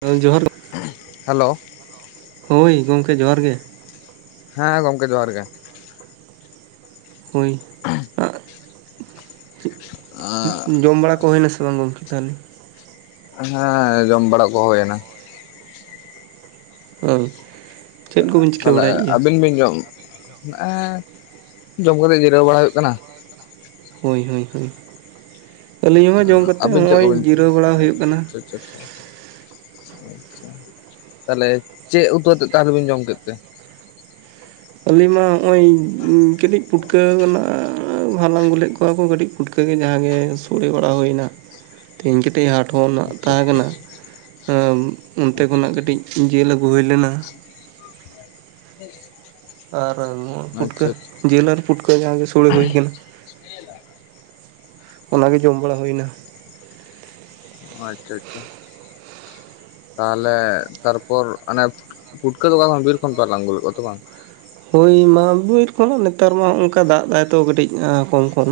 ᱮᱸ ᱡᱚᱦᱟᱨ ᱦᱮᱞᱳ ᱦᱳᱭ ᱜᱚᱢᱠᱮ ᱡᱚᱦᱟᱨ ᱜᱮ᱾ ᱦᱮᱸ ᱜᱚᱝᱠᱮ ᱡᱚᱦᱟᱨ ᱜᱮ ᱦᱳᱭ ᱟᱸᱜ ᱡᱚᱢ ᱵᱟᱲᱟ ᱠᱚ ᱦᱩᱭᱱᱟᱥᱮ ᱵᱟᱝ ᱜᱚᱝᱠᱮ? ᱫᱟᱹᱞ ᱦᱮᱸ ᱡᱚᱢ ᱵᱟᱲᱟ ᱠᱚ ᱦᱩᱭᱮᱱᱟ᱾ [unintelligible] ᱪᱤᱠᱟᱹ ᱛᱟᱦᱞᱮ ᱵᱟᱲᱟᱭᱮᱫ ᱜᱮᱭᱟ ᱟᱹᱵᱤᱱ ᱵᱤᱱ ᱡᱚᱢ, ᱦᱮᱸᱜ ᱮ ᱡᱚᱢ ᱠᱟᱛᱮ ᱡᱤᱨᱟᱹᱣ ᱵᱟᱲᱟ ᱦᱩᱭᱩᱜ ᱠᱟᱱᱟ᱾ ᱦᱳᱭ ᱦᱳᱭ ᱦᱳᱭ ᱟᱹᱞᱤᱧ ᱦᱚᱸ ᱡᱚᱢ ᱠᱟᱛᱮᱜ ᱟᱹᱵᱤᱱ ᱪᱮᱫ ᱱᱚᱜᱼᱚᱭ ᱠᱚᱵᱤᱱ ᱡᱤᱨᱟᱹᱣ ᱵᱟᱲᱟ ᱦᱩᱭᱩᱜ ᱟᱪᱪᱷᱟ ᱠᱟᱱᱟ᱾ ᱟᱪᱪᱷᱟ ᱟᱪᱪᱷᱟ ᱟᱪᱪᱷᱟ ᱟᱪᱪᱷᱟ ᱛᱟᱦᱚᱞᱮ ᱪᱮᱫ ᱩᱛᱩ ᱟᱛᱮᱫ ᱛᱟ ᱫᱚ ᱵᱮᱱ ᱡᱚᱢ ᱠᱮᱫ ᱛᱮ? ᱟᱹᱞᱤᱧ ᱢᱟ ᱦᱸᱚᱜᱼᱚᱭ ᱠᱟᱹᱴᱤᱡ ᱯᱩᱴᱠᱟᱹᱣ ᱱᱟᱜ ᱦᱟᱞᱟᱝ ᱟᱜᱩᱞᱮᱫ ᱠᱚᱣᱟ ᱠᱚ ᱠᱟᱹᱴᱤᱡ ᱯᱷᱩᱴᱠᱟᱹ ᱜᱮ ᱡᱟᱦᱟᱸ ᱜᱮ ᱥᱳᱲᱮ ᱵᱟᱲᱟ ᱦᱩᱭ ᱮᱱᱟ ᱛᱮᱦᱤᱧ ᱠᱟᱹᱴᱤᱡ ᱦᱟᱴ ᱨᱮᱱᱟᱜ ᱟᱪᱪᱷᱟ ᱛᱟᱦᱮᱸ ᱟᱪᱪᱷᱟ ᱠᱟᱱᱟ ᱟᱪᱪᱷᱟ ᱚᱱᱛᱮ ᱠᱷᱚᱱᱟᱜ ᱟᱪᱪᱷᱟ ᱠᱟᱹᱴᱤᱡ ᱡᱤᱞ ᱟᱹᱜᱩ ᱦᱩᱭ ᱞᱮᱱᱟ ᱦᱩᱸ ᱟᱨ ᱯᱩᱴᱠᱟᱹ ᱡᱮᱞ ᱟᱨ ᱯᱩᱴᱠᱟᱹ ᱜᱮ ᱥᱳᱲᱮ ᱦᱩᱭ ᱠᱟᱱᱟ ᱚᱱᱟ ᱜᱮ ᱡᱚᱢ ᱵᱟᱲᱟ ᱦᱩᱭᱱᱟ ᱚ ᱟᱪᱪᱷᱟ ᱟᱪᱪᱷᱟ ᱛᱟᱦᱞᱮ ᱛᱟᱨᱯᱚᱨ ᱚᱱᱮ ᱯᱷᱩᱴᱠᱟᱹ ᱫᱚ ᱵᱟᱝ ᱵᱤᱨ ᱠᱷᱚᱱ ᱯᱮ ᱦᱞᱟᱝ ᱟᱜᱩ ᱞᱮᱜ ᱠᱚᱣᱟ ᱛᱚ ᱵᱟᱝ ᱦᱩᱭ ᱢᱟ ᱵᱤᱨ ᱠᱷᱚᱱ ᱱᱮᱛᱟᱨ ᱢᱟ ᱦᱚᱜᱚᱝᱠᱟ ᱫᱟᱜ ᱫᱟᱭ ᱛᱚ ᱠᱟᱹᱴᱤᱡ ᱠᱚᱢ ᱠᱚᱢ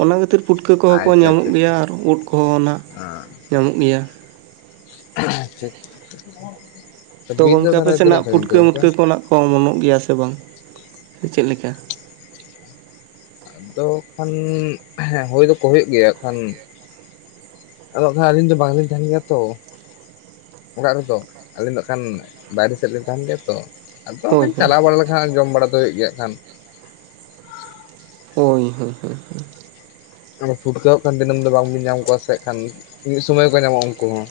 ᱚᱱᱟ ᱠᱷᱟᱹᱛᱤᱨ ᱯᱩᱴᱠᱟᱹ ᱠᱚᱦᱚᱸ ᱠᱚ ᱟᱪᱪᱷᱟ ᱧᱟᱢᱚᱜ ᱟᱪᱪᱷᱟ ᱜᱮᱭᱟ ᱟᱨ ᱩᱫ ᱠᱚᱦᱚᱸ ᱚᱱᱟ ᱧᱟᱢᱚᱜ ᱜᱮᱭᱟ ᱟᱪᱪᱷᱟ ᱛᱚ ᱵᱤᱨ ᱫᱚ ᱜᱚᱝᱠᱮ ᱟᱯᱮ ᱛᱟᱦᱚᱞᱮ ᱥᱮᱱ ᱛᱤᱱᱟᱹᱜ ᱦᱸᱟᱜ ᱥᱟᱺᱜᱤᱧ ᱛᱮ ᱯᱩᱴᱠᱟᱹ ᱜᱚᱢᱠᱮ ᱢᱩᱴᱠᱟᱹ ᱠᱚ ᱱᱟᱦᱜ ᱠᱚ ᱚᱢᱚᱱᱼᱚᱜ ᱜᱮᱭᱟ ᱥᱮ ᱵᱟᱝ ᱪᱮᱫ ᱞᱮᱠᱟ ᱟᱫᱚ ᱠᱷᱟᱱ ᱦᱮᱸ ᱦᱳᱭ ᱫᱚᱠᱚ ᱦᱳᱭᱳᱜ ᱜᱮᱭᱟ ᱠᱷᱟᱱ ᱚᱲᱟᱜ ᱨᱮ ᱟᱹᱞᱤᱧ ᱫᱚ ᱵᱟᱝ ᱞᱤᱧ ᱛᱟᱦᱮᱸᱱ ᱜᱮᱭᱟ ᱛᱚ ᱚᱲᱟᱜ ᱨᱮᱫᱚ ᱟᱹᱞᱤᱧ ᱫᱚ ᱦᱟᱸᱜ ᱠᱷᱟᱱ ᱵᱟᱭᱨᱮ ᱥᱮᱫ ᱞᱤᱧ ᱛᱟᱦᱮᱸᱱ ᱜᱮᱭᱟ ᱛᱚ ᱟᱫᱚ ᱦᱟᱸᱜ ᱦᱳᱭ ᱠᱷᱟᱱ ᱦᱳᱭ ᱪᱟᱞᱟᱣ ᱵᱟᱲᱟ ᱞᱮᱠᱷᱟᱱ ᱡᱚᱢ ᱵᱟᱲᱟ ᱫᱚ ᱦᱩᱭᱩᱜ ᱜᱮᱭᱟ ᱦᱟᱸᱜ ᱠᱷᱟᱱ ᱦᱩᱸ ᱦᱩᱸ ᱦᱩᱸ ᱦᱩᱸ ᱯᱩᱴᱠᱟᱹ ᱦᱟᱸᱜ ᱠᱷᱟᱱ ᱫᱤᱱᱟᱹᱢ ᱫᱚ ᱵᱟᱝᱵᱤᱱ ᱧᱟᱢ ᱠᱚᱣᱟ ᱥᱮ ᱦᱟᱸᱜ ᱠᱷᱟᱱ ᱢᱤᱫ ᱥᱚᱢᱚᱭ ᱠᱚ ᱧᱟᱢᱚᱜᱼᱟ ᱩᱱᱠᱩ ᱦᱚᱸ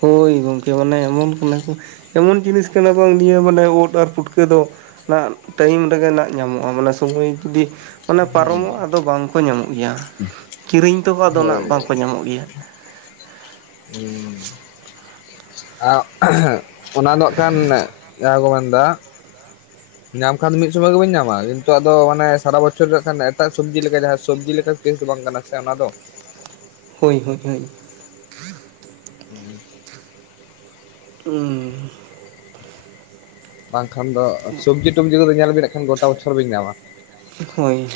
ᱦᱳᱭ ᱜᱚᱢᱠᱮ ᱢᱟᱱᱮ ᱮᱢᱚᱱ ᱠᱟᱱᱟ ᱠᱚ ᱮᱢᱚᱱ ᱡᱤᱱᱤᱥ ᱠᱟᱱᱟ ᱵᱟᱝ ᱱᱤᱭᱟᱹ ᱢᱟᱱᱮ ᱳᱫ ᱟᱨ ᱯᱩᱴᱠᱟᱹ ᱫᱚ ᱚᱱᱟ ᱴᱟᱭᱤᱢ ᱨᱮᱜᱮ ᱱᱟᱦᱜ ᱧᱟᱢᱚᱜᱼᱟ ᱢᱟᱱᱮ ᱥᱳᱚᱢᱚᱭ ᱡᱩᱫᱤ ᱚᱱᱟ ᱦᱩᱸ ᱯᱟᱨᱚᱢᱚᱜᱼᱟ ᱟᱫᱚ ᱵᱟᱝ ᱠᱚ ᱧᱟᱢᱚᱜ ᱜᱮᱭᱟ ᱠᱤᱨᱤᱧ ᱛᱮᱦᱚᱸ ᱟᱫᱚ ᱦᱳᱭ ᱱᱟᱦᱽ ᱵᱟᱝᱠᱚ ᱧᱟᱢᱚᱜ ᱜᱮᱭᱟ ᱦᱩᱸ ᱚᱱᱟ ᱫᱚ ᱦᱟᱸᱜᱠᱷᱟᱱ ᱡᱟᱦᱟᱸ ᱠᱚ ᱢᱮᱱ ᱫᱟ ᱧᱟᱢ ᱠᱷᱟᱱ ᱫᱚ ᱢᱤᱫ ᱥᱚᱢᱚᱭ ᱜᱮᱵᱚᱱ ᱧᱟᱢ ᱟ ᱠᱤᱱᱛᱩ ᱟᱫᱚ ᱦᱟᱱᱮ ᱥᱟᱨᱟ ᱵᱚᱪᱷᱚᱨ ᱨᱮ ᱦᱟᱸᱜᱠᱷᱟᱱ ᱮᱴᱟᱜ ᱥᱚᱵᱽᱡᱤ ᱞᱮᱠᱟ ᱡᱟᱦᱟᱸ ᱥᱚᱵᱽᱡᱤ ᱞᱮᱠᱟ ᱛᱤᱥ ᱫᱚ ᱵᱟᱝ ᱠᱟᱱᱟ ᱥᱮ ᱚᱱᱟ ᱫᱚ ᱦᱳᱭ ᱦᱳᱭ ᱦᱳᱭ ᱦᱩᱸ ᱦᱩᱸ ᱵᱟᱝᱠᱷᱟᱱ ᱫᱚ ᱥᱚᱵᱽᱡᱤ ᱴᱚᱵᱡᱤ ᱠᱚᱫᱚ ᱧᱮᱞ ᱵᱮᱱ ᱦᱟᱸᱠᱷᱟᱱ ᱜᱚᱴᱟ ᱵᱚᱪᱷᱚᱨ ᱵᱤᱱ ᱧᱟᱢ ᱟ ᱦᱳᱭ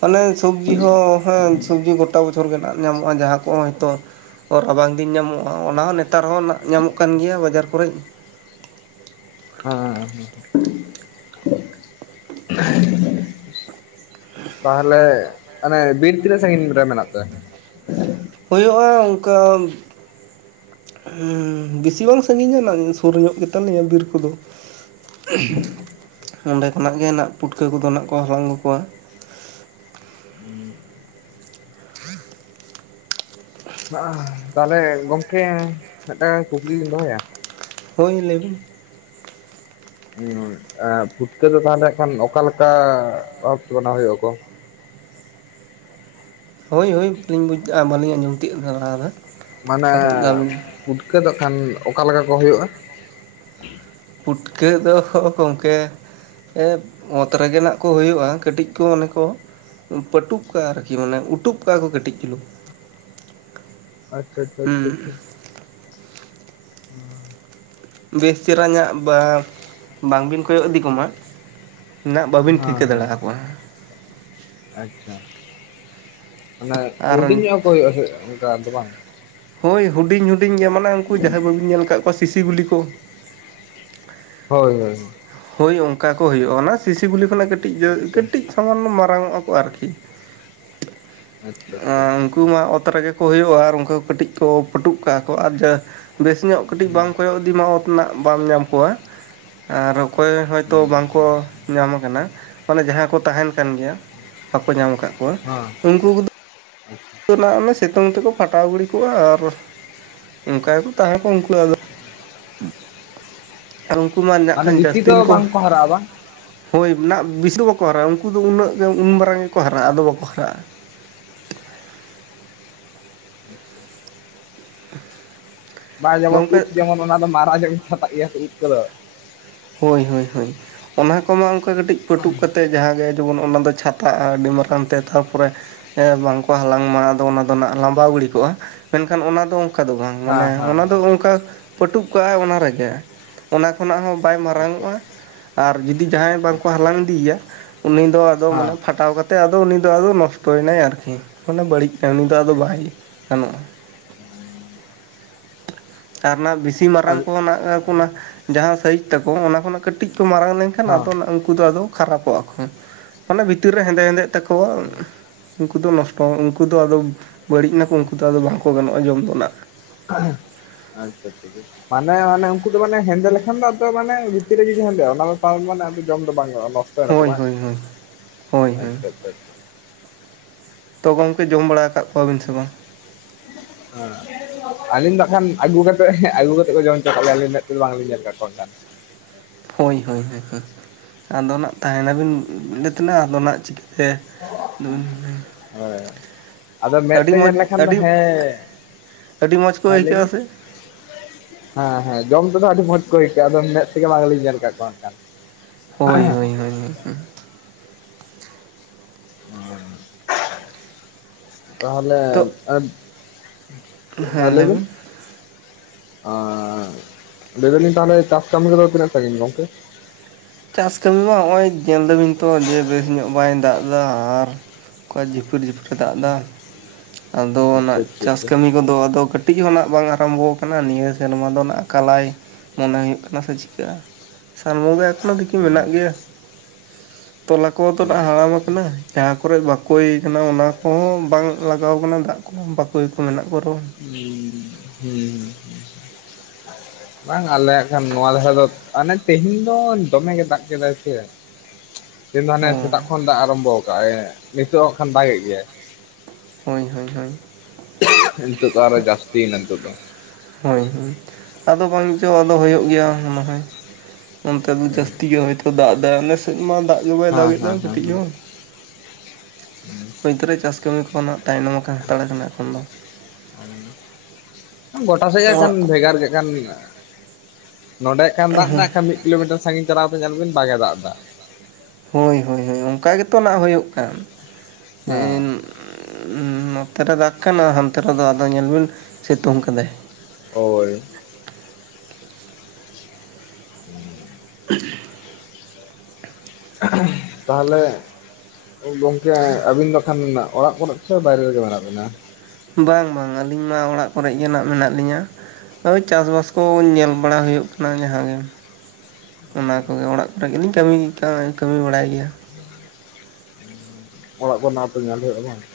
ᱢᱟᱱᱮ ᱥᱚᱵᱡᱤ ᱦᱚᱸ ᱦᱮᱸ ᱥᱚᱵᱽᱡᱤ ᱜᱚᱴᱟ ᱵᱚᱪᱷᱚᱨ ᱜᱮ ᱱᱟᱦᱜ ᱧᱟᱢᱚᱜᱼᱟ ᱡᱟᱦᱟᱸ ᱠᱚᱸ ᱦᱳᱭᱛᱚ ᱨᱟᱵᱟᱝ ᱫᱤᱱ ᱧᱟᱢᱚᱜᱼᱟ ᱚᱱᱟ ᱦᱚᱸ ᱱᱮᱛᱟᱨ ᱦᱚᱸ ᱱᱟᱦᱜ ᱧᱟᱢᱚᱜ ᱠᱟᱱ ᱜᱮᱭᱟ ᱵᱟᱡᱟᱨ ᱠᱚᱨᱮᱫ ᱦᱮᱸ ᱦᱮᱸ ᱛᱟᱦᱚᱞᱮ ᱚᱱᱮ ᱵᱤᱨ ᱛᱱᱟᱹᱜ ᱥᱟᱹᱜᱤᱧ ᱨᱮ ᱢᱮᱱᱟᱜ ᱯᱮᱭᱟ ᱦᱩᱭᱩᱜᱼᱟ ᱚᱱᱠᱟ ᱦᱮᱸ ᱵᱮᱥᱤ ᱵᱟᱝ ᱥᱟᱹᱜᱤᱧᱟ ᱥᱩᱨ ᱧᱚᱜ ᱜᱮᱛᱟ ᱞᱮᱭᱟ ᱵᱤᱨ ᱠᱚᱫᱚ ᱚᱸᱰᱮ ᱠᱷᱚᱱᱟᱜ ᱜᱮ ᱱᱟᱦᱜ ᱯᱩᱴᱠᱟᱹ ᱠᱚᱫᱚ ᱱᱟᱦᱜ ᱠᱚ ᱦᱟᱞᱟᱝ ᱟᱹᱜᱩ ᱠᱚᱣᱟ ᱛᱟᱦᱚᱞᱮ ᱜᱚᱝᱠᱮ ᱢᱤᱫᱴᱟᱝ ᱠᱩᱠᱞᱤ ᱞᱤᱧ ᱫᱚᱦᱚᱭᱟ ᱦᱳᱭ ᱞᱟᱹᱭ ᱵᱤᱱ ᱯᱷᱩᱴᱠᱟᱹ ᱫᱚ ᱛᱟᱦᱚᱞᱮ ᱦᱟᱸᱜᱠᱷᱟᱱ ᱠᱷᱟᱱ ᱚᱠᱟ ᱞᱮᱠᱟ ᱵᱷᱟᱵᱛᱮ ᱵᱮᱱᱟᱣ ᱦᱩᱭᱩᱜ ᱟᱠᱚ ᱦᱳᱭ ᱦᱳᱭ ᱵᱟᱹᱞᱤᱧ ᱵᱩᱡᱽ ᱵᱟᱹᱞᱤᱧ ᱟᱸᱡᱚᱢ ᱛᱤᱭᱳᱜ ᱞᱮᱫᱟ ᱞᱟᱦᱟ ᱫᱚ ᱢᱟᱱᱮ ᱯᱩᱴᱠᱟᱹ ᱫᱚ ᱦᱸᱟᱜᱠᱷᱟᱱ ᱚᱠᱟ ᱞᱮᱠᱟ ᱠᱚ ᱦᱳᱭᱳᱜᱼᱟ ᱯᱩᱴᱠᱟᱹ ᱫᱚ ᱜᱚᱢᱠᱮ ᱚᱛ ᱨᱮᱜᱮ ᱱᱟᱦᱜ ᱠᱚ ᱦᱩᱭᱩᱜᱼᱟ ᱠᱟᱹᱴᱤᱡ ᱠᱚ ᱢᱟᱱᱮ ᱠᱚ ᱯᱟᱹᱴᱩᱵ ᱠᱚᱣᱟ ᱟᱨᱠᱤ ᱢᱟᱱᱮ ᱩᱴᱩᱵ ᱠᱚᱣᱟ ᱠᱚ ᱠᱟᱹᱴᱤᱡ ᱪᱩᱞᱩᱝ ᱟᱪᱪᱷᱟ ᱟᱪᱷᱟ ᱟᱪᱷᱟ ᱦᱩᱸ ᱟᱪᱷᱟ ᱚ ᱵᱮᱥ ᱪᱮᱦᱨᱟ ᱧᱟᱜ ᱵᱟ ᱵᱟᱝᱵᱤᱱ ᱠᱚᱭᱚᱜ ᱤᱫᱤ ᱠᱚᱢᱟ ᱱᱟᱜ ᱵᱟᱹᱵᱤᱱ ᱦᱮᱸ ᱴᱷᱤᱠᱟᱹ ᱫᱟᱲᱮ ᱦᱮᱸ ᱟᱠᱚᱣᱟ ᱟᱪᱪᱷᱟ, ᱢᱟᱱᱮ ᱦᱩᱰᱤᱧ ᱟᱨ ᱧᱚᱜ ᱦᱳᱠᱚ ᱦᱩᱭᱩᱜᱼᱟ ᱥᱮ ᱚᱱᱠᱟ ᱫᱚ ᱵᱟᱝ? ᱦᱳᱭ ᱦᱩᱰᱤᱧ ᱦᱩᱰᱤᱧ ᱜᱮ ᱢᱟᱱᱮ ᱩᱱᱠᱩ ᱡᱟᱦᱟᱸᱭ ᱵᱟᱹᱵᱤᱱ ᱧᱮᱞ ᱟᱠᱟᱫ ᱠᱚᱣᱟ ᱥᱤᱥᱤ ᱜᱩᱞᱤ ᱠᱚ ᱦᱳᱭ ᱦᱳᱭ, ᱦᱳᱭ ᱚᱱᱠᱟ ᱠᱚ ᱦᱩᱭᱩᱜᱼᱟ ᱾ ᱚᱱᱟ ᱥᱤᱥᱤ ᱜᱩᱞᱤ ᱠᱷᱚᱱᱟᱜ ᱠᱟᱹᱴᱤᱡ ᱫᱚ ᱟᱪᱪᱷᱟ ᱠᱟᱹᱴᱤᱡ ᱥᱟᱢᱟᱱ ᱢᱟᱨᱟᱝ ᱚᱜ ᱟᱠᱚ ᱟᱨᱠᱤ᱾ ᱟᱪᱪᱷᱟ ᱟᱪᱪᱷᱟ ᱱᱩᱠᱩ ᱢᱟ ᱚᱛ ᱨᱮᱜᱮ ᱠᱚ ᱦᱩᱭᱩᱜᱼᱟ ᱟᱨ ᱩᱱᱠᱩ ᱠᱟᱹᱴᱤᱡ ᱠᱚ ᱯᱟᱹᱴᱩᱜ ᱠᱟᱜᱼᱟ ᱠᱚ᱾ ᱟᱨ ᱡᱟ ᱵᱮᱥ ᱧᱚᱜ ᱠᱟᱹᱴᱤᱡ ᱵᱟᱝ ᱠᱚᱭᱚᱜ ᱤᱫᱤᱢᱟ ᱚᱛ ᱨᱮᱱᱟᱜ ᱵᱟᱢ ᱧᱟᱢ ᱠᱚᱣᱟ᱾ ᱟᱨ ᱚᱠᱚᱭ ᱦᱚᱭᱛᱚ ᱵᱟᱝᱠᱚ ᱧᱟᱢ ᱟᱠᱟᱱᱟ᱾ ᱢᱟᱱᱮ ᱡᱟᱦᱟᱸ ᱠᱚ ᱛᱟᱦᱮᱱ ᱠᱟᱱ ᱜᱮᱭᱟ ᱵᱟᱠᱚ ᱧᱟᱢ ᱟᱠᱟᱫ ᱠᱚᱣᱟ ᱩᱱᱠᱩ ᱠᱚᱫᱚ ᱟᱪᱪᱷᱟ, ᱩᱱᱠᱩ ᱱᱟᱜ ᱚᱱᱮ ᱥᱤᱛᱩᱝ ᱛᱮᱠᱚ ᱯᱷᱟᱴᱟᱣ ᱜᱤᱲᱤ ᱠᱚᱜᱼᱟ ᱾ ᱟᱨ, ᱚᱱᱠᱟ ᱜᱮᱠᱚ ᱛᱟᱦᱮᱸ ᱠᱚ ᱩᱱᱠᱩ ᱟᱫᱚ ᱟᱨ ᱩᱱᱠᱩ ᱢᱟ ᱱᱟᱜ ᱢᱟᱱᱮ ᱠᱷᱟᱱ ᱵᱮᱥᱤ ᱡᱟᱹᱥᱛᱤᱱ ᱫᱚ ᱠᱚ ᱵᱟᱝᱠᱚ ᱦᱟᱨᱟᱜᱼᱟ ᱵᱟᱝ? ᱦᱳᱭ ᱱᱟᱜ ᱵᱤᱥ ᱫᱚ ᱵᱟᱠᱚ ᱦᱟᱨᱟᱜᱼᱟ᱾ ᱩᱱᱠᱩ ᱫᱚ ᱩᱱᱟᱹᱜ ᱜᱮ ᱩᱱ ᱢᱟᱨᱟᱨᱟᱝ ᱜᱮᱠᱚ ᱦᱟᱨᱟᱜᱼᱟ ᱟᱫᱚ ᱵᱟᱠᱚ ᱦᱟᱨᱟᱜᱼᱟ᱾ [inaudible] [inaudible] ᱵᱟ ᱡᱮᱢᱚᱱ ᱩᱫ ᱜᱚᱢᱠᱮ ᱡᱮᱢᱚᱱ ᱚᱱᱟ ᱫᱚ ᱢᱟᱨᱟᱜ ᱡᱮᱢᱚᱱ ᱪᱷᱟᱛᱟᱜ ᱜᱮᱭᱟ ᱾ ᱩᱫ ᱠᱚᱫᱚ ᱦᱳᱭ ᱦᱳᱭ ᱚᱱᱟ ᱠᱚᱢᱟ ᱚᱱᱠᱟ ᱠᱟᱹᱴᱤᱡ ᱯᱟᱴᱩᱵ ᱠᱟᱛᱮ ᱡᱟᱦᱟᱸ ᱜᱮ ᱡᱮᱢᱚᱱ ᱚᱱᱟ ᱫᱚ ᱪᱷᱟᱛᱟᱜᱼᱟ ᱟᱹᱰᱤ ᱢᱟᱨᱟᱝ ᱛᱮ ᱛᱟᱨᱯᱚᱨᱮ ᱵᱟᱝᱠᱚ ᱦᱟᱞᱟᱝᱢᱟ ᱟᱫᱚ ᱚᱱᱟ ᱫᱚ ᱞᱟᱵᱟᱣ ᱜᱤᱲᱤ ᱠᱚᱜᱼᱟ᱾ ᱢᱮᱱᱠᱷᱟᱱ ᱚᱱᱟ ᱫᱚ ᱚᱱᱠᱟ ᱫᱚ ᱵᱟᱝ᱾ ᱢᱟᱱᱮ ᱦᱮᱸ ᱦᱮᱸ ᱚᱱᱟ ᱫᱚ ᱦᱮᱸ ᱚᱱᱠᱟ ᱯᱟᱹᱴᱩᱵ ᱠᱟᱜᱼᱟᱭ ᱚᱱᱟ ᱨᱮᱜᱮ ᱾ ᱚᱱᱟ ᱠᱷᱚᱱᱟᱜ ᱦᱚᱸ ᱵᱟᱭ ᱟᱪᱪᱷᱟ ᱟᱪᱪᱷᱟ ᱢᱟᱨᱟᱝᱚᱜᱼᱟ᱾ ᱦᱮᱸ ᱟᱨ ᱡᱩᱫᱤ ᱡᱟᱦᱟᱸᱭ ᱟᱨ ᱵᱟᱝᱠᱚ ᱦᱟᱞᱟᱝ ᱤᱫᱤᱭᱮᱭᱟ ᱩᱱᱤ ᱫᱚ ᱟᱫᱚ ᱢᱟᱱᱮ ᱯᱷᱟᱴᱟᱣ ᱠᱟᱛᱮ ᱟᱫᱚ ᱩᱱᱤ ᱫᱚ ᱟᱫᱚ ᱱᱚᱥᱴᱚᱭᱱᱟᱭ ᱟᱨᱠᱤ ᱢᱟᱱᱮ ᱵᱟᱹᱲᱤᱡ᱾ ᱩᱱᱤ ᱫᱚ ᱟᱫᱚ ᱵᱟᱭ ᱜᱟᱱᱚᱜᱼᱟ ᱾ ᱟᱨ ᱱᱟᱜ ᱵᱤ ᱥᱤ ᱢᱟᱨᱟᱝ ᱠᱚᱦᱚᱸ ᱱᱟᱜ ᱚᱱᱟ ᱠᱚ ᱚᱱᱟ ᱡᱟᱦᱟᱸ ᱥᱟᱹᱭᱤᱡ ᱛᱟᱠᱚ ᱚᱱᱟ ᱠᱷᱚᱱᱟᱜ ᱠᱟᱹᱴᱤᱡ ᱠᱚ ᱢᱟᱨᱟᱝ ᱞᱮᱱᱠᱷ ᱟᱱ ᱟᱫᱚ ᱦᱮᱸ ᱩᱱᱠᱩ ᱫᱚ ᱟᱫᱚ ᱠᱷᱟᱨᱟᱯᱚᱜ ᱟᱠᱚ ᱾ ᱢᱟᱱᱮ ᱵᱷᱤᱛᱤᱨ ᱨᱮ ᱦᱮᱸᱫᱮ ᱦᱮᱸᱫᱮ ᱛᱟᱠᱚᱣᱟ ᱩᱱᱠᱩ ᱫᱚ ᱱᱚᱥᱴᱚᱜ ᱾ ᱩᱱᱠᱩ ᱫᱚ ᱟᱫᱚ ᱵᱟᱹᱲᱤᱡ ᱮᱱᱟᱠᱚ ᱾ ᱩᱱᱠᱩ ᱫᱚ ᱟᱫᱚ ᱵᱟᱝᱠᱚ ᱜᱟᱱᱚᱜᱼᱟ ᱡᱚᱢ ᱫᱚᱱᱟᱜ᱾ ᱟᱪᱪᱷᱟ ᱟᱪᱪᱷᱟ, ᱢᱟᱱᱮ ᱢᱟᱱᱮ ᱩᱱᱠᱩ ᱫᱚ ᱢᱟᱱᱮ ᱦᱮᱸᱫᱮ ᱞᱮᱠᱷᱟᱱ ᱫᱚ ᱢᱟᱱᱮ ᱵᱷᱤᱛᱤᱨ ᱨᱮᱜᱮ ᱦᱮᱸᱫᱮᱜᱼᱟ ᱚᱱᱟ ᱫᱚ ᱢᱟᱱᱮ ᱡᱚᱢ ᱫᱚ ᱵᱟᱝ ᱜᱟᱱᱼᱟ ᱱᱚᱥᱴ ᱟᱠᱚ ᱦᱳᱭ ᱵᱟᱝ, ᱦᱳᱭ ᱦᱳᱭ ᱦᱳᱭ ᱦᱳᱭ ᱟᱪᱪᱷᱟ ᱟᱪᱪᱷᱟ ᱟᱪᱪᱷᱟ᱾ ᱛᱚ ᱜᱚᱢᱠᱮ ᱡᱚᱢ ᱵᱟᱲᱟ ᱟᱠᱟᱫ ᱠᱚᱣᱟᱵᱤᱱ ᱥᱮ ᱵᱟᱝ? ᱦᱮᱸ, ᱟᱹᱞᱤᱧ ᱫᱚ ᱠᱷᱟᱱ ᱟᱹᱜᱩ ᱠᱟᱛᱮᱫ ᱟᱹᱜᱩ ᱠᱟᱛᱮᱫ ᱠᱚ ᱡᱚᱢ ᱦᱚᱪᱚ ᱠᱟᱜ ᱞᱮᱭᱟ ᱟᱹᱞᱤᱧ ᱛᱮᱫ ᱫᱚ ᱵᱟᱝᱞᱤᱧ ᱧᱮᱞ ᱠᱟᱜ ᱠᱚᱣᱟ ᱟᱠᱷᱟᱱ᱾ ᱦᱳᱭ ᱦᱳᱭ ᱦᱳᱭ᱾ ᱟᱫᱚ ᱱᱟᱜ ᱛᱟᱦᱮᱱᱟᱵᱤᱱ ᱛᱮᱱᱟᱜ ᱟᱫᱚ ᱪᱤᱠᱟᱹᱛᱮ ᱟᱫᱚᱵᱤᱱ ᱦᱮᱸ ᱟᱫᱚ ᱢᱮᱫ ᱛᱮ ᱧᱮᱞ ᱞᱮᱠᱷᱟᱱ ᱫᱚ ᱟᱹᱰᱤ ᱦᱮᱸ, ᱟᱹᱰᱤ ᱢᱚᱡᱽ ᱠᱚ ᱦᱮᱸ ᱞᱟᱹᱭ ᱟᱹᱭᱠᱟᱹᱜᱼᱟ ᱵᱤᱱ? ᱥᱮ ᱦᱮᱸ ᱦᱮᱸ ᱡᱚᱢ ᱛᱮᱫᱚ ᱟᱹᱰᱤ ᱢᱚᱡᱽ ᱠᱚ ᱟᱹᱭᱠᱟᱹᱜᱼᱟ ᱾ ᱟᱫᱚ ᱢᱮᱫ ᱛᱮᱜᱮ ᱵᱟᱝ ᱜᱮᱞᱤᱧ ᱧᱮᱞ ᱠᱟᱜ ᱠᱚᱣᱟ ᱦᱟᱸᱜ ᱠᱷᱟᱱ᱾ ᱦᱳᱭ ᱦᱳᱭ ᱦᱳᱭ᱾ ᱚᱻ ᱾ ᱛᱟᱦᱚᱞᱮ ᱛᱚ ᱟᱨ ᱦᱮᱸ ᱞᱟᱹᱭ ᱞᱟᱹᱭᱵᱤᱱ? ᱵᱤᱱ ᱟᱨ ᱞᱟᱹᱭ ᱫᱟᱞᱤᱧ ᱛᱟᱦᱚᱞᱮ ᱪᱟᱥ ᱠᱟᱹᱢᱤ ᱠᱚᱫᱚ ᱛᱤᱱᱟᱹᱜ ᱥᱟᱺᱜᱤᱱ ᱜᱚᱝᱠᱮ? ᱪᱟᱥ ᱠᱟᱹᱢᱤ ᱢᱟ ᱱᱚᱜᱼᱚᱭ ᱧᱮᱞ ᱫᱟᱹᱵᱤᱱ ᱛᱚ ᱡᱮ ᱵᱮᱥ ᱧᱚᱜ ᱵᱟᱭ ᱫᱟᱜ ᱫᱟ ᱾ ᱟᱨ ᱚᱱᱠᱟ ᱡᱷᱤᱯᱤᱨ ᱡᱷᱤᱯᱤᱨ ᱮ ᱫᱟᱜ ᱮᱫᱟ ᱟᱫᱚ ᱟᱪᱪᱷᱟ ᱱᱟᱜ ᱟᱪᱪᱷᱟ ᱪᱟᱥ ᱟᱪᱪᱷᱟ ᱠᱟᱹᱢᱤ ᱠᱚᱫᱚ ᱟᱫᱚ ᱠᱟᱹᱴᱤᱡ ᱦᱚᱸ ᱱᱟᱜ ᱵᱟᱝ ᱟᱨᱟᱢᱵᱷᱚ ᱟᱠᱟᱱᱟ ᱱᱤᱭᱟᱹ ᱥᱮᱨᱢᱟ ᱫᱚ ᱱᱟᱜ ᱟᱞᱟᱭ᱾ ᱢᱚᱱᱟᱭ ᱦᱩᱭᱩᱜ ᱠᱟᱱᱟ ᱥᱮ ᱪᱤᱠᱟᱹᱜᱼᱟ᱾ ᱥᱟᱱ ᱵᱚᱸᱜᱟ ᱚᱱᱟᱛᱮᱠᱤ ᱢᱮᱱᱟᱜ ᱜᱮᱭᱟ ᱾ ᱛᱚᱞᱟ ᱠᱚ ᱛᱚ ᱦᱟᱲᱟᱢ ᱟᱠᱟᱱᱟ᱾ ᱡᱟᱦᱟᱸ ᱠᱚᱨᱮ ᱵᱟᱠᱚᱭ ᱠᱟᱱᱟ ᱚᱱᱟ ᱠᱚᱦᱚᱸ ᱵᱟᱝ ᱞᱟᱜᱟᱣ ᱠᱟᱱᱟ ᱫᱟᱜ ᱠᱚ ᱾ ᱵᱟᱠᱚᱭ ᱠᱚ ᱢᱮᱱᱟᱜ ᱠᱚ ᱨᱮᱦᱚᱸ᱾ ᱦᱩᱸ ᱦᱩᱸ ᱦᱩᱸ ᱾ ᱵᱟᱝ ᱟᱞᱮ ᱦᱟᱸᱜ ᱠᱷᱟᱱ ᱱᱚᱣᱟ ᱫᱷᱟᱨᱟ ᱫᱚ ᱟᱱᱮ ᱛᱮᱦᱮᱧ ᱫᱚ ᱫᱚᱢᱮ ᱜᱮ ᱫᱟᱜ ᱠᱮᱫᱟᱭ ᱥᱮ᱾ ᱛᱮᱦᱮᱧ ᱫᱚ ᱦᱟᱱᱮ ᱚ ᱥᱮᱛᱟᱜ ᱠᱷᱚᱱ ᱫᱟᱜ ᱟᱨᱟᱢᱵᱚ ᱠᱟᱜᱟᱭ ᱱᱤᱛᱳᱜ ᱦᱚᱸ ᱠᱷᱟᱱ ᱫᱟᱜᱮᱫ ᱜᱮᱭᱟᱭ ᱾ ᱦᱳᱭ ᱦᱳᱭ ᱦᱳᱭ ᱾ ᱱᱤᱛᱚᱜ ᱫᱚ ᱟᱨᱦᱚ ᱡᱟᱹᱥᱛᱤᱮᱱᱟ ᱱᱤᱛᱚᱜ ᱫᱚ ᱦᱳᱭ ᱦᱳᱭ ᱟᱫᱚ ᱵᱟᱝᱪᱚ ᱟᱫᱚ ᱦᱩᱭᱩᱜ ᱜᱮᱭᱟ ᱱᱚᱜ-ᱚᱭ ᱱᱚᱱᱛᱮ ᱫᱚ ᱡᱟᱹᱥᱛᱤ ᱜᱮ ᱦᱚᱭᱛᱚ ᱫᱟᱜ ᱫᱟᱭ ᱾ ᱟᱞᱮ ᱥᱮᱫ ᱢᱟ ᱫᱟᱜ ᱜᱮ ᱵᱟᱭ ᱦᱮᱸ ᱫᱟᱜᱮᱫ ᱫᱚ ᱦᱮᱸ ᱦᱮᱸ ᱠᱟᱹᱴᱤᱡ ᱦᱚᱸ ᱾ [inaudible] ᱮᱱᱛᱮ ᱨᱮ ᱪᱟᱥ ᱠᱟᱹᱢᱤ ᱠᱷᱚᱱᱟᱜ ᱛᱟᱭᱱᱚᱢ ᱟᱠᱟᱱ ᱦᱟᱱᱛᱟᱲ ᱠᱟᱱᱟ ᱮᱠᱷᱚᱱ ᱫᱚ ᱾ ᱜᱚᱴᱟ ᱥᱮᱫ ᱜᱮ ᱠᱷᱟᱱ ᱚᱲᱟᱜ ᱠᱚ᱾ ᱵᱷᱮᱜᱟᱨ ᱜᱮ ᱠᱷᱟᱱ ᱾ ᱱᱚᱸᱰᱮ ᱠᱷᱟᱱ ᱫᱟᱜ ᱫᱟ ᱮᱠᱷᱟᱱ ᱢᱤᱫ ᱠᱤᱞᱳᱢᱤᱴᱟᱨ ᱥᱟᱺᱜᱤᱧ ᱪᱟᱞᱟᱣ ᱠᱟᱛᱮ ᱧᱮᱞ ᱵᱤᱱ ᱵᱟᱝ ᱮ ᱫᱟᱜ ᱫᱟ ᱾ ᱦᱳᱭ ᱦᱳᱭ ᱦᱳᱭ ᱚᱱᱠᱟ ᱜᱮᱛᱚ ᱱᱟᱜ ᱦᱩᱭᱩᱜ ᱠᱟᱱ [inaudible] ᱦᱮᱸ ᱮᱱ ᱾ ᱱᱚᱛᱮ ᱨᱮ ᱫᱟᱜ ᱠᱷᱟᱱ ᱦᱟᱱᱛᱮ ᱨᱮᱫᱚ ᱟᱫᱚ ᱧᱮᱞ ᱵᱤᱱ ᱥᱤᱛᱩᱝ ᱠᱟᱫᱟᱭ ᱾ ᱦᱳᱭ [inaudible] [unintelligible] ᱛᱟᱦᱚᱞᱮ ᱜᱚᱝᱠᱮ ᱟᱹᱵᱤᱱ ᱫᱚ ᱠᱷᱟᱱ ᱚᱲᱟᱜ ᱠᱚᱨᱮ ᱥᱮ ᱵᱟᱭᱨᱮ ᱨᱮᱜᱮ ᱢᱮᱱᱟᱜ ᱵᱤᱱᱟ ᱵᱟᱝ ᱵᱟᱝ ᱟᱹᱞᱤᱧ ᱢᱟ ᱚᱲᱟᱜ ᱠᱚᱨᱮ ᱜᱮ ᱱᱟᱜ ᱢᱮᱱᱟᱜ ᱞᱤᱧᱟ ᱾ ᱦᱳᱭ ᱪᱟᱥ ᱵᱟᱥ ᱠᱚ ᱧᱮᱞ ᱵᱟᱲᱟ ᱦᱩᱭᱩᱜ ᱠᱟᱱᱟ ᱡᱟᱦᱟᱸ ᱜᱮ ᱾ ᱚᱱᱟ ᱠᱚᱜᱮ ᱚᱲᱟᱜ ᱠᱚᱨᱮ ᱜᱮᱞᱤᱧ ᱠᱟᱹᱢᱤ ᱠᱟᱭ ᱠᱟᱹᱢᱤ ᱵᱟᱲᱟᱭ ᱜᱮᱭᱟ ᱾ ᱚᱲᱟᱜ ᱠᱚ ᱱᱟᱦᱟᱛᱚ ᱧᱮᱞ ᱦᱩᱭᱩᱜᱼᱟ ᱵᱟᱝ ᱾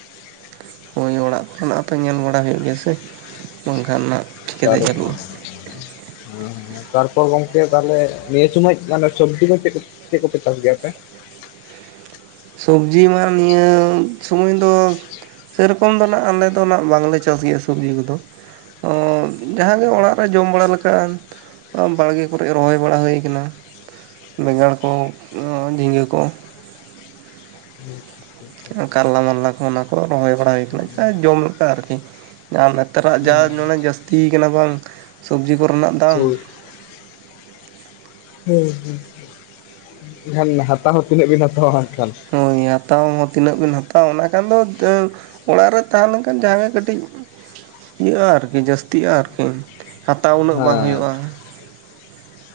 ᱦᱳᱭ ᱚᱲᱟᱜ ᱠᱚᱨᱮᱱᱟᱜ ᱦᱚᱸᱛᱚ ᱧᱮᱞ ᱵᱟᱲᱟ ᱦᱩᱭᱩᱜ ᱜᱮᱭᱟ ᱥᱮ ᱾ ᱵᱟᱝᱠᱷᱟᱱ ᱱᱟᱜ ᱪᱤᱠᱟᱹᱛᱮ ᱟᱫᱚ [unintelligible] ᱪᱟᱹᱞᱩᱜᱼᱟ ᱦᱮᱸ ᱛᱟᱨᱯᱚᱨ ᱜᱚᱝᱠᱮ ᱛᱟᱦᱚᱞᱮ ᱱᱤᱭᱟᱹ ᱥᱩᱢᱩᱭ ᱢᱟᱱᱮ ᱥᱚᱵᱽᱡᱤ ᱠᱚᱯᱮ ᱪᱮᱫ ᱠᱚᱯᱮ ᱪᱟᱥ ᱜᱮᱭᱟᱯᱮ ᱾ ᱥᱚᱵᱽᱡᱤ ᱢᱟ ᱱᱤᱭᱟᱹ ᱥᱩᱢᱩᱭ ᱫᱚ ᱥᱮᱨᱚᱠᱚᱢ ᱫᱚ ᱱᱟᱜ ᱟᱞᱮ ᱫᱚ ᱱᱟᱜ ᱵᱟᱝᱞᱮ ᱪᱟᱥ ᱜᱮᱭᱟ ᱥᱚᱵᱽᱡᱤ ᱠᱚᱫᱚ ᱚ ᱡᱟᱦᱟᱸ ᱜᱮ ᱚᱲᱟᱜ ᱨᱮ ᱡᱚᱢ ᱵᱟᱲᱟ ᱞᱮᱠᱟ᱾ ᱵᱟᱲᱜᱮ ᱠᱚᱨᱮᱜᱮ ᱨᱚᱦᱚᱭ ᱵᱟᱲᱟ ᱦᱩᱭ ᱟᱠᱟᱱᱟ ᱵᱮᱸᱜᱟᱲ ᱠᱚ ᱡᱷᱤᱸᱜᱟᱹ ᱠᱚ ᱾ [unintelligible] ᱠᱟᱨᱞᱟ ᱢᱟᱨᱞᱟ ᱠᱚ ᱚᱱᱟ ᱠᱚ ᱨᱚᱦᱚᱭ ᱵᱟᱲᱟ ᱦᱩᱭ ᱠᱟᱱᱟ ᱟᱭ ᱡᱚᱢ ᱞᱮᱠᱟ ᱟᱨᱠᱤ ᱾ ᱟᱨ ᱱᱮᱛᱟᱨᱟᱜ ᱡᱟ ᱱᱚᱰᱮ ᱡᱟᱹᱥᱛᱤ ᱠᱟᱱᱟ ᱵᱟᱝ ᱥᱚᱵᱽᱡᱤ ᱠᱚᱨᱮᱱᱟᱜ ᱫᱟᱢ ᱾ ᱦᱮᱸ ᱦᱮᱸ ᱮᱱᱠᱷᱟᱱ ᱦᱟᱛᱟᱣ ᱦᱚᱸ ᱛᱤᱱᱟᱹᱜ ᱵᱤᱱ ᱦᱟᱛᱟᱣᱟ ᱮᱠᱷᱟᱱ᱾ ᱦᱳᱭ ᱦᱟᱛᱟᱣ ᱦᱚᱸ ᱛᱤᱱᱟᱹᱜ ᱵᱤᱱ ᱦᱟᱛᱟᱣᱟ ᱚᱱᱟ ᱠᱷᱟᱱ ᱫᱚ ᱫᱟᱹ ᱚᱲᱟᱜ ᱨᱮ ᱛᱟᱦᱮᱸᱞᱮᱱ ᱠᱷᱟᱱ ᱡᱟᱦᱟᱸᱜᱮ ᱠᱟᱹᱴᱤᱡ ᱤᱭᱟᱹᱜᱼᱟ ᱟᱨᱠᱤ ᱡᱟᱹᱥᱛᱤᱜᱼᱟ ᱟᱨᱠᱤ ᱾ ᱦᱮᱸ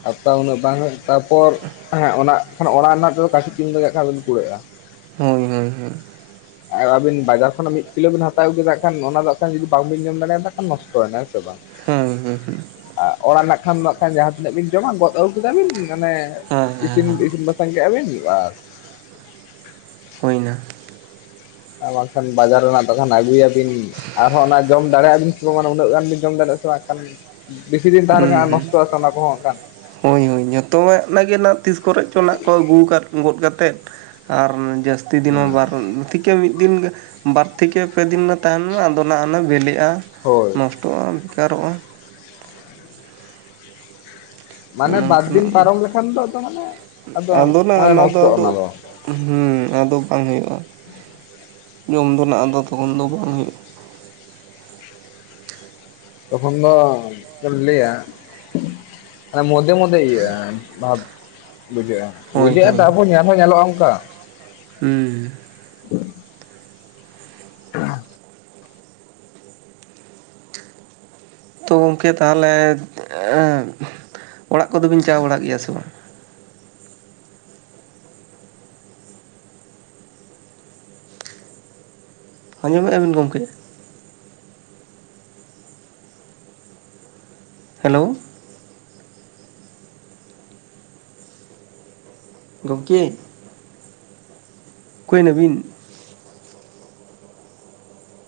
ᱦᱟᱛᱟᱣ ᱩᱱᱟᱹᱜ ᱵᱟᱝ ᱦᱩᱭᱩᱜ-ᱟ ᱛᱟᱯᱚᱨ ᱾ ᱦᱮᱸ ᱚᱱᱟ ᱚᱱᱟ ᱚᱲᱟᱜ ᱨᱮᱱᱟᱜ ᱫᱚ ᱠᱟᱹᱴᱤᱡ ᱛᱤᱸ ᱞᱟᱜᱟᱜ ᱠᱷᱟᱱ ᱫᱚ ᱠᱩᱲᱟᱹᱜᱼᱟ ᱦᱳᱭ ᱦᱳᱭ ᱦᱳᱭ ᱟᱨ ᱟᱹᱵᱤᱱ ᱵᱟᱡᱟᱨ ᱠᱷᱚᱱᱟᱜ ᱢᱤᱫ ᱠᱤᱞᱳ ᱵᱮᱱ ᱦᱟᱛᱟᱣ ᱟᱹᱜᱩ ᱠᱮᱫᱟ ᱠᱷᱟᱱ ᱚᱱᱟ ᱫᱚ ᱠᱷᱟᱱ ᱡᱩᱫᱤ ᱵᱟᱝ ᱵᱤᱱ ᱡᱚᱢ ᱫᱟᱲᱭᱟᱫᱟᱜᱼᱟ ᱠᱷᱟᱱ ᱱᱚᱥᱴᱚᱭᱮᱱᱟ ᱦᱮᱸ ᱥᱮ ᱵᱟᱝ ᱾ ᱦᱮᱸ ᱦᱮᱸ ᱦᱩᱸ ᱟ ᱚᱲᱟᱜ ᱨᱮᱱᱟᱜ ᱠᱷᱟᱱ ᱱᱟᱜ ᱠᱷᱟᱱ ᱡᱟᱦᱟᱸ ᱛᱤᱱᱟᱹᱜ ᱵᱤᱱ ᱡᱚᱢᱟ ᱜᱚᱫ ᱟᱹᱜᱩ ᱠᱮᱫᱟ ᱵᱤᱱ ᱢᱟᱱᱮ ᱤᱥᱤᱱ ᱤᱥᱤᱱ ᱵᱟᱥᱟᱝ ᱵᱟᱥᱟᱝ ᱠᱮᱜ ᱟᱵᱤᱱ ᱵᱟᱥ᱾ ᱦᱩᱭ ᱱᱟ᱾ ᱟᱨ ᱵᱟᱝᱠᱷᱟᱱ ᱵᱟᱡᱟᱨ ᱨᱮᱱᱟᱜ ᱛᱚᱠᱷᱟᱱ ᱟᱹᱜᱩᱭᱟᱵᱤᱱ ᱟᱨᱦᱚᱸ ᱚᱱᱟ ᱡᱚᱢ ᱫᱟᱲᱮᱭᱟᱜᱼᱟᱵᱤᱱ ᱥᱮ ᱵᱟᱝ ᱩᱱᱟᱹᱜ ᱜᱟᱱ ᱵᱤᱱ ᱡᱚᱢ ᱫᱟᱲᱮᱭᱟᱜᱼᱟ ᱥᱮ ᱵᱟᱝᱠᱷᱟᱱ ᱵᱮᱥᱤ ᱫᱤᱱ ᱛᱟᱦᱮᱸᱱᱠᱷᱟᱱ ᱦᱩᱸ ᱟᱨ ᱦᱩᱸ᱾ ᱱᱚᱥᱴᱚᱜᱼᱟ ᱥᱮ ᱚᱱᱟ ᱠᱚᱦᱚᱸ ᱮᱠᱷᱟᱱ ᱾ ᱦᱳᱭ ᱦᱳᱭ ᱡᱚᱛᱚᱣᱟᱜ ᱚᱱᱟᱜᱮ ᱱᱟᱜ ᱛᱤᱥ ᱠᱚᱨᱮ ᱪᱚ ᱱᱟᱜ ᱠᱚ ᱟᱹᱜᱩ ᱟᱠᱟᱫ ᱜᱚᱫ ᱠᱟᱛᱮᱫ ᱾ ᱟᱨ [unintelligible] ᱡᱟᱹᱥᱛᱤ ᱫᱤᱱ ᱦᱚᱸ ᱦᱮᱸ ᱵᱟᱨ ᱛᱷᱮᱠᱮ ᱢᱤᱽᱫᱤᱱ ᱵᱟᱨ ᱛᱷᱮᱠᱮ ᱯᱮ ᱫᱤᱱ ᱱᱟᱜ ᱛᱟᱦᱮᱱ ᱢᱮ ᱟᱫᱚ ᱚᱱᱟ ᱚᱱᱟ ᱵᱮᱞᱮ ᱦᱳᱭ ᱱᱚᱥᱴᱚᱜᱼᱟ ᱵᱮᱠᱟᱨᱚᱜᱼᱟ ᱾ ᱢᱟᱱᱮ ᱚᱱᱮ ᱵᱟᱨ ᱫᱤᱱ ᱚᱱᱠᱟᱱᱟᱜ ᱯᱟᱨᱚᱢ ᱞᱮᱠᱷᱟᱱ ᱫᱚ ᱟᱫᱚ ᱢᱟᱱᱮ ᱾ ᱟᱫᱚ ᱱᱟᱜ ᱚᱱᱟ ᱫᱚ ᱟᱫᱚ ᱦᱮᱸ ᱟᱫᱚ ᱵᱟᱝ ᱦᱩᱭᱩᱜᱼᱟ ᱾ ᱡᱚᱢ ᱫᱚ ᱱᱟᱜ ᱟᱫᱚ ᱛᱟᱵᱚᱱ ᱫᱚ ᱵᱟᱝ ᱦᱩᱭᱩᱜ-ᱟ᱾ ᱛᱚᱠᱷᱚᱱ ᱫᱚ ᱪᱮᱜ-ᱮᱢ ᱞᱟᱹᱭᱟ ᱟᱨ ᱢᱚᱫᱮ ᱢᱚᱫᱮ ᱤᱭᱟᱹᱜ-ᱟ ᱵᱷᱟᱯ ᱵᱩᱡᱷᱟᱹᱜ-ᱟ᱾ ᱦᱳᱭ ᱵᱩᱡᱷᱟᱹᱜ-ᱟ ᱦᱳᱭ ᱛᱟᱨᱯᱚᱨ ᱧᱮᱞ ᱦᱚᱸ ᱧᱮᱞᱚᱜ-ᱟ ᱚᱱᱠᱟ᱾ ᱦᱩᱸ᱾ [inaudible] ᱛᱚ ᱜᱚᱝᱠᱮ ᱛᱟᱦᱚᱞᱮ ᱮᱸᱫ ᱚᱲᱟᱜ ᱠᱚᱫᱚ ᱵᱤᱱ ᱪᱟᱞᱟᱣ ᱵᱟᱲᱟᱜ ᱜᱮᱭᱟ ᱥᱮ ᱵᱟᱝ? ᱟᱸᱡᱚᱢᱮᱜ-ᱟ ᱵᱤᱱ ᱜᱚᱢᱠᱮᱼᱼ ᱦᱮᱞᱳᱣ᱾ ᱜᱚᱝᱠᱮ ᱚᱠᱟᱭ ᱱᱟᱹᱵᱤᱱ?